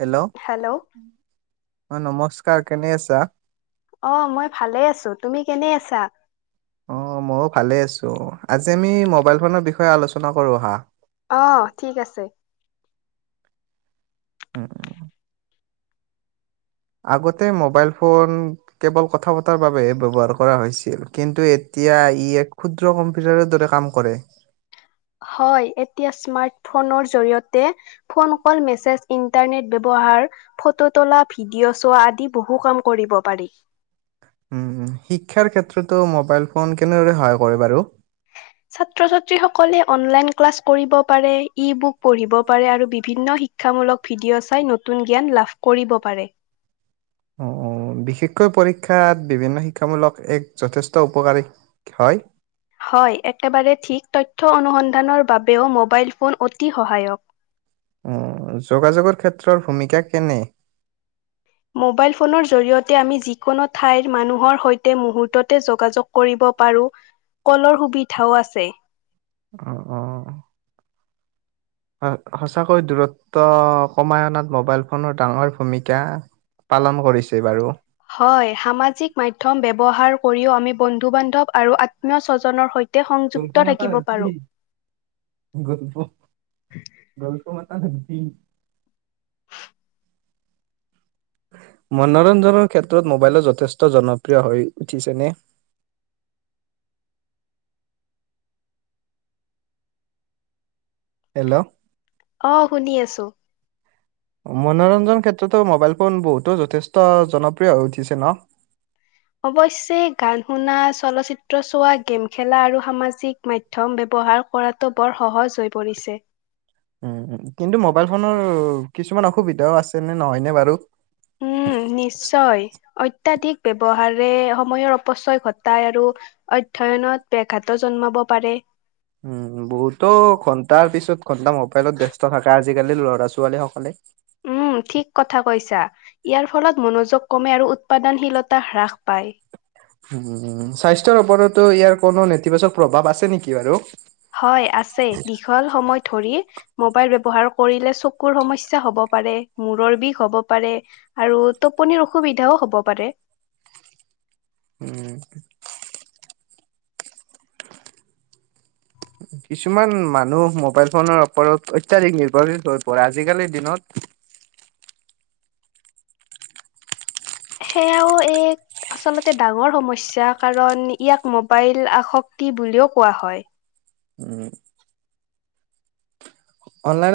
Hello hello. অ নমস্কাৰ কেনে আছা অ' মই ভালে আছো তুমি? কেনে আছা? অ মইয়ো ভালে আছো। আজি আমি মোবাইল ফোনৰ বিষয়ে আলোচনা কৰো আহা। অ', ঠিক আছে। [unintelligible] আগতে মোবাইল ফোন কেৱল কথা পতাৰ বাবে হে ব্যৱহাৰ কৰা হৈছিল, কিন্তু এতিয়া ই এক ক্ষুদ্ৰ কম্পিউটাৰৰ দৰে কাম কৰে। হয় এতিয়া স্মাৰ্টফোনৰ জৰিয়তে ফোন কল, মেছেজ, ইণ্টাৰনেট ব্যৱহাৰ, ফটো তোলা, ভিডিঅ' চোৱা আদি বহু কাম কৰিব পাৰি। উম উ। শিক্ষাৰ ক্ষেত্ৰতো মোবাইল ফোন কেনেদৰে সহায় কৰে বাৰু? ছাত্ৰ ছাত্ৰী সকলে অনলাইন ক্লাছ কৰিব পাৰে, ই বুক পঢ়িব পাৰে আৰু বিভিন্ন শিক্ষামূলক ভিডিঅ' চাই নতুন জ্ঞান লাভ কৰিব পাৰে। অ' অ' বিশেষকৈ পৰীক্ষাত বিভিন্ন শিক্ ক্ষামূলক এক যথেষ্ট উপকাৰী হয়। হয়, একেবাৰে ঠিক তথ্য অনুসন্ধানৰ বাব বেও মোবাইল ফোন অতি সহায়ক। উম। যোগাযোগৰ ক্ষেত্ - ত্ৰৰ ভূমিকা কেনে? মোবাইল ফোনৰ জৰি়য়তে আমি যিকোনো ঠাইৰ মানুহৰ সৈতে মুহূৰ্ততে যোগাযোগ কৰিব পাৰো। কলৰ সুবিধাও আছ ছে। অ' অ'। সঁচাকৈ দূৰত্ব কমাই অনাত মোবাইল ফোনৰ ডাঙৰ ভূমিকা পালন কৰিছে বাৰু! হয় সামাজিক মাধ্যম ব্যৱহাৰ উপৰিও আমি বন্ধু বান্ধৱ আৰু আত্মীয় স্বজনৰ সৈতে গল্প সংযুক্ত মাত থাকিব পাৰোঁ। গল গল্প ম ধমছি [unintelligible] মনোৰঞ্জনৰ ক্ষেত্ৰত? মোবাইলো যথেষ্ট জনপ্ৰিয় হৈ উঠিছেনে হেল্ল' অ শুনি আছো মনোৰঞ্জননৰ ক্ষেত্ৰতো মোবাইল ফোন বহুতো যথেষ্ট জনপ্ৰিয় হৈ উঠিছে ন? অৱশ্যে গান শুনা চলচ্চিত্ৰ চোৱা গে'ম খেলা আৰু সামাজিক মাধ্যম ব্যৱহাৰ কৰাটো বৰ সহজ হৈ পৰিছে। উ কিন্তু মোবাইল ফোনৰ কিছুমান অসুবিধাও আছে নে নহয়নে বাৰু? উম, নিশ্চয়। অত্যাধিক ব্যৱহাৰে সময়ৰ অপচয় ঘটায় আৰু অধ্যয়নত বে জন্মাব পাৰে উম বহুতো ঘন্টাৰ পিছত ঘন্টা মোবাইলত দে থকা আজিকালি ল'ৰা ছোৱালীসকলে উম ঠিক কথা কৈছা ইয়াৰ ফলত মনোযোগ কমে আৰু উৎপাদনশীলতা হ্ৰাস পায়। উম উম স্বাস্থ্যৰ ওপৰতো ইয়াৰ কোনো নেতিবাচক প্ৰভাৱ আছে নেকি বাৰু? হয় আছে দীঘল সময় ধৰি মোবাইল ব্যৱহাৰ কৰিলে চকুৰ সমস্যা হব পাৰে মূৰৰ বিষ হব পাৰে আৰু টোপনিৰ অসুবিধাও হব পাৰে। উম কিছুমান মানুহ মোবাইল ফোনৰ ওপৰত অত্যধিক নিৰ্ভৰশীশ হৈ পৰে আজিকালিৰ দিনত সেয়াও এক আচলতে ডাঙৰ সমস্যা কাৰণ ইয়াক মোবাইল আসক্তি বুলিও কোৱা হয়। উম, অনলাই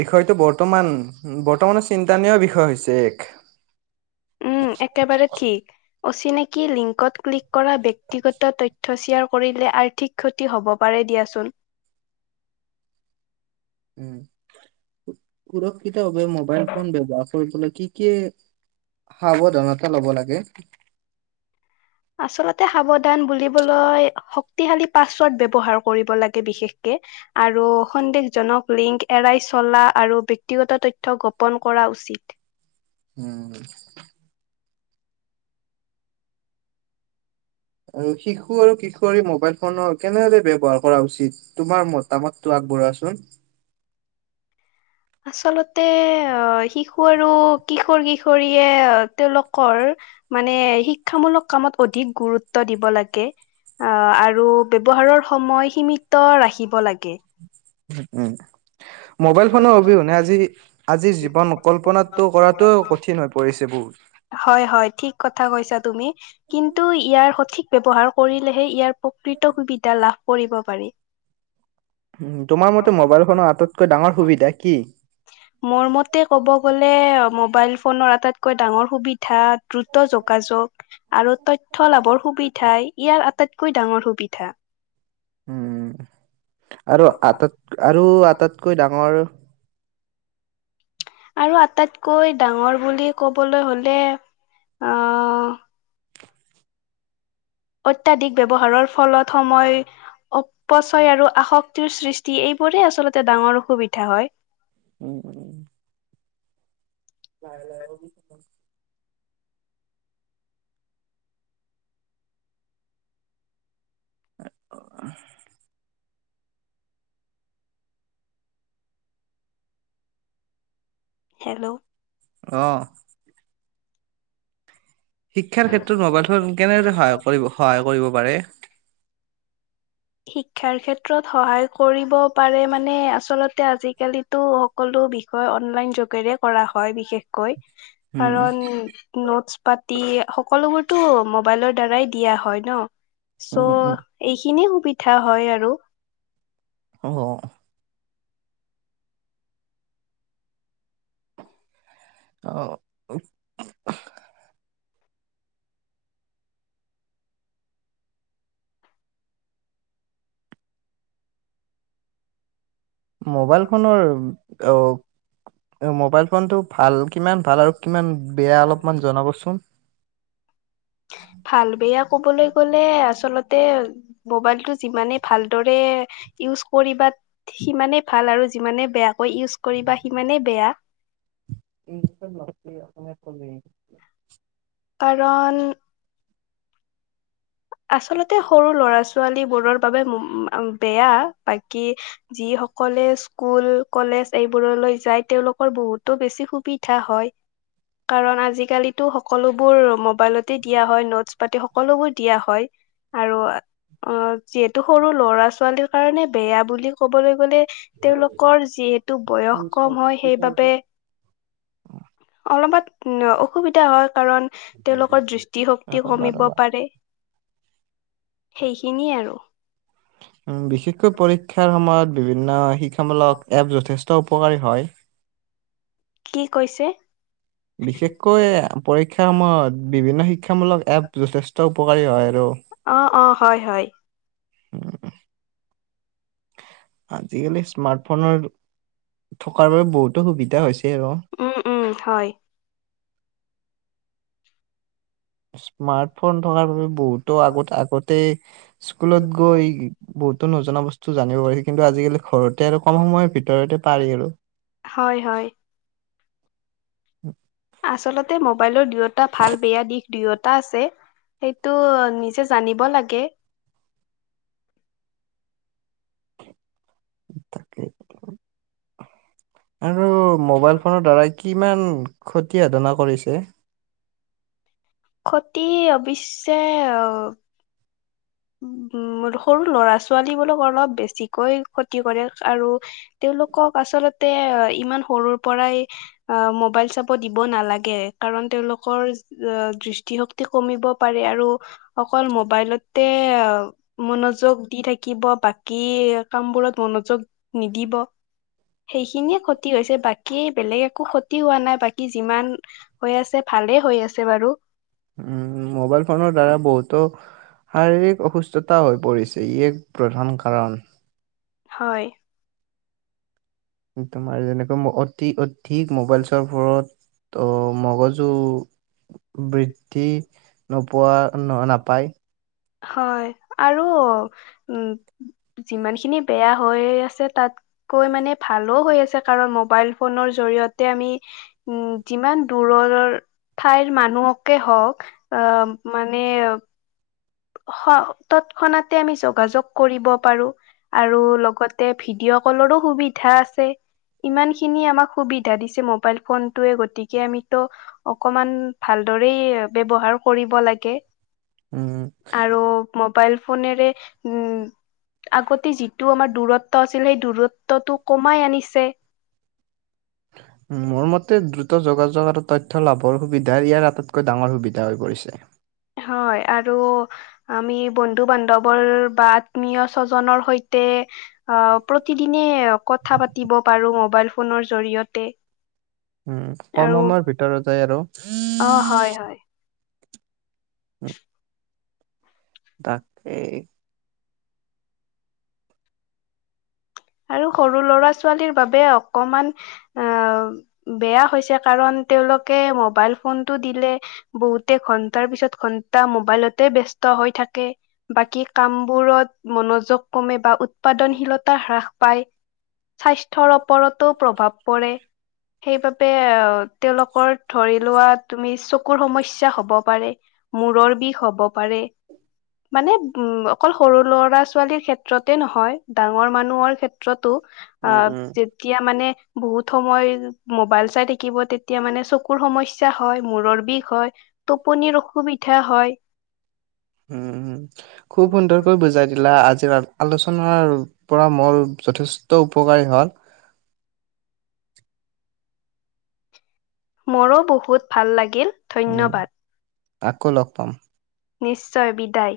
বিষয়টো বৰ্তমানৰ বিষয় উম একেবাৰে ঠিক অচিনাকি লিংকত ক্লিক কৰা ব্যক্তিগত তথ্য শ্বেয়াৰ কৰিলে আৰ্থিক ক্ষতি হ'ব পাৰে দিয়াচোন। উ সুৰক্ষিতভাৱে মোবাইল ফোন ব্যৱহাৰ কৰিবলৈ কি কি সাৱধানতা লব লাগে? আচলতে সাৱধান বুলিবলৈ শক্তিশালী পাছৱৰ্ড ব্যৱহাৰ কৰিব লাগে বিশেষকে, আৰু সন্দেহজনক লিংক এৰাই চলা আৰু ব্যক্তিগত তথ্য গোপন কৰা উচিত। উম আৰু শিশু আৰু কিশোৰী মোবাইল ফোনৰ কেনেদৰে ব্যৱহাৰ কৰা উচিত তোমাৰ মতামতটো আগবঢ়োৱাচোন। আচলতে আহ শিশু আৰু কিশোৰ কিশোৰীয়ে তেওঁলোকৰ মানে শিক্ষামূলক কামত অধিক গুৰুত্ব দিব লাগে আহ আৰু ব্যৱহাৰৰ সময় সীমিত ৰাখিব লাগে। উম উম মোবাইল ফোনৰ অবিহনে আজিৰ জীৱন কল্পনাটো কৰাটো কঠিন হৈ পৰিছে হয় হয় ঠিক কথা বহু কৈছা তুমি কিন্তু ইয়াৰ সঠিক ব্যয়হাৰ কৰিলেহে ইয়াৰ প্ৰকৃত সুবিধা লাভ কৰিব পাৰি তোমাৰ মতে মোবাইলখনৰ আটাইতকৈ ডাঙৰ সুবিধা কি মোৰ মতে ক'ব গ'লে মোবাইল ফনৰ আটাইতকৈ ডাঙৰ সুবিধা দ্ৰুত যোগাযোগ আৰু তথ্য লাভৰ সুবিধাই ইয়াৰ আটাইতকৈ ডাঙৰ সুবিধা উম আৰু আত আৰু আৰু আটাইতকৈ ডাঙৰ হয় আৰু আটাইতকৈ ডাঙৰ বুলি ক'বলৈ হলে আঁহ অত্যাধিক ব্যৱহাৰৰ ফলত সময় অপচয় আৰু আসক্ত সৃষ্টি এইবোৰেই আচলতে ডাঙৰ অসুবিধা হয় উম উম লাহে লাহে অঁ ক [unintelligible] [inaudible] হেল্ল' আঁহ শিক্ষাৰ ক্ষেত্ৰত মোবাইল ফোন কেনেদৰে সহ কৰিব সহায় কৰিব পাৰে শিক্ষাৰ ক্ষেত্ৰত সহায় কৰিব পাৰে মানে আচলতে আজিকালিতো সকলো বিষয় অনলাইন যোগেৰে কৰা হয় বিশেষকৈ উম কাৰণ নটচ পাতি সকলোবোৰতো মোবাইলৰ দ্বাৰাই দিয়া হয় ন চ' উম উম এইখিনিয়ে সুবি পিঠা হয় আৰু অঁ। অঁ মোবাইল ফোনৰ অঁ মোবাইল ফোনটো ভাল কিমান ভাল আৰু কিমান বেয়া অলপমান জনাবচোন কলে আচলতে মোবাইলটো যিমানে ভাল দৰে ইউজ কৰিবা সিমানে ভাল আৰু যিমানে বেয়াকৈ ইউজ কৰিবা সিমানে বেয়া [inaudible] কাৰণ আচলতে সৰু ল'ৰা ছোৱালী বোৰৰ বাবে উম ম বেয়া বাকী যি সকলে স্কুল কলেজ এই বোৰলৈ যায় তেওঁলোকৰ বহুতো বেছি সু বিধা হয় কাৰণ আজিকালিটো সকলোবোৰ মবাইলত দিয়া হয় নটচ্ পাতি সকলোবোৰ দিয়া হয় আৰু অ যিহেতু সৰু ল'ৰা ছোৱালী কাৰণে বেয়া বুলি ক'বলৈ গ'লে তেওঁলোকৰ যিহ তটো বয়স কম হয় সেইবাবে অলপত অসুবিধা হয় কাৰণ তেওঁলোকৰ দৃষ্টিশক্তি ৰ'বা কমিব ৰ'বা পাৰে সেইখিনিয়ে আৰু উম বিশেষকৈ পৰীক্ষাৰ সময়ত বিভিন্ন শিক্ষামূলক এপ যথেষ্ট উপকাৰী হয় কি কৈছে বিশেষকৈ পৰীক্ষাৰ সময়ত বিভিন্ন শিক্ষামূলক এপ যথেষ্ট উপকাৰী হয় আৰু অ' অ' হয় হয় উম আজিকালি স্মাৰ্টফোনৰ থকাৰ বাবে বহুতো সুবিধা হৈছে আৰু উম উম হয়। ব [unintelligible] স্মাৰ্টফোন থকাৰ বাবে বহুতো আগত আগতেই স্কুলত গৈ এই বহুত নজনা বচ্ চু জানিব পাৰি কিন্তু আজিকালি ঘৰতে আৰু কম সময়ৰ ভিতৰতে পাৰি আৰু হয় হয় উ আচলতে মবাইলৰ দু এট টা ভাল বেয়া দিশ দুয়োটা আছে সেইটো নিজে জানিব লাগে কে তাকেই আৰু মোবাইল ফোনৰ দ্বাৰা কিমান ক্ষতি সাধনা কৰিছে ক্ষতি অ ব কৰিছে অ উম উম সৰু ল'ৰা ছোৱালী বোলক অলপ বেছি কৈ ক্ষতি কৰে আৰু তেওঁলোকক আচলতে ইমান সৰুৰ পৰাই মোবাইল চাব দিব নালাগে কাৰণ তেওঁলোকৰ দৃষ্টিশক্তি দৃষ্টি কমিব পাৰে আৰু অকল মোবাইলত তে মনোযোগ দি থাকিব বাকী কামবোৰত মনোযোগ নিদিব সেইখিনিয়ে ক্ষতি হৈছে বাকী বেলেগ একো ক্ষতি হোৱা নাই বাকী যিমান হৈ আছে ভালেই হৈ আছে বাৰু উম, মোবাইল ফোনৰ দ্বাৰা স্বচ্ছতাৰ হৈ পৰিছে ই এক প্ৰধান কাৰণ হয় তোমাৰ যেনেকৈ অতি অধিক মোবাই চোৱা পৰত মগজু বৃদ্ধি নোপোৱা নহয় নাপায় হয় আৰু উ যিমানখিনি বেয়া হৈ আছে তাত কৈ মানে ভালো হৈ আছে কাৰণ মো মোবাইল ফোনৰ জৰিয়তে আমি উম যিমান দূৰৰ ঠাইৰ মানুহকে হওঁক আহ মানে হ তৎক্ষণাতে আমি যোগাযোগ কৰিব পাৰু আৰু লগতে ভিডিঅ' কলৰো সুবিধা আছে ইমানখিনি আমাক সুবিধা দিছে মবাইল ফোনটোৱে গতিকে আমিতো অকমান ভালদৰে ব্যৱহাৰ কৰিব লাগে উম। আৰু মোবাইল ফোনেৰে উম আগতে যিটো আমাৰ দূৰত্ব আছিল সেই দূৰত্বটো কমাই আনিছে মোৰ মতে দ্ৰুত যোগাযোগ আৰু তথ্য লাভৰ সুবিধা ইয়াৰ আটাইতকৈ ডাঙৰ সুবিধা হৈ পৰিছে। হয় আৰু আমি বন্ধু বান্ধৱৰ বা আত্মীয় স্বজনৰ সৈতে অ প্ৰতিদিনে কথা পাতিব পাৰো ম'বাইল ফোনৰ জৰিয়তে উ আৰু কমৰ সময় ভিতৰৰত যায় আৰু অ হয় হয় উ তাকেই আৰু সৰু ল'ৰা ছোৱালীৰ বাবে অকমান অহ বেয়া হৈছে কাৰণ তেওঁলোকে মোবাইল পাল ফোনটো দিলে বহুতে ঘন্টাৰ পিছত ঘন্টা মবাইলতে বিস্ত হৈ থাকে তে বাকী কাম বোৰত মনোযোগ কমে বা উৎপাদনশীলতা হ্ৰাস পাই স্বাস্থ্যৰ ওপৰতো প্ৰভাৱ পৰে সেইবাবে তেওঁলোকৰ ধৰি লোৱা তুমি চকুৰ সমস্যাৰ হব পাৰে মূৰৰ বিষ হব পাৰে মানে উ অকল সৰু লৰা ছোৱালীৰ ক্ষেত্ৰতে নহয় ডাঙৰ মানুহৰ ক্ষেতত উম, উম, তাতোযেতিয়া মানে বহুত সময় মোবাইল চাই থাকিব তেতিয়া মানে চকুৰ সমস্যাৰ হয় মূৰৰ বিষ হয় টোপনিৰ অসুবিধা হয় উম, খুব সুন্দৰকৈ বুজাই দিলা আজি কিবা আলোচনাৰ পৰা মোৰ যথেষ্ট উপকাৰী হল মোৰো বহুত ভাল লাগিল উম, ধন্যবাদ আকৌ লগ পাম নিশ্চয় বিদায়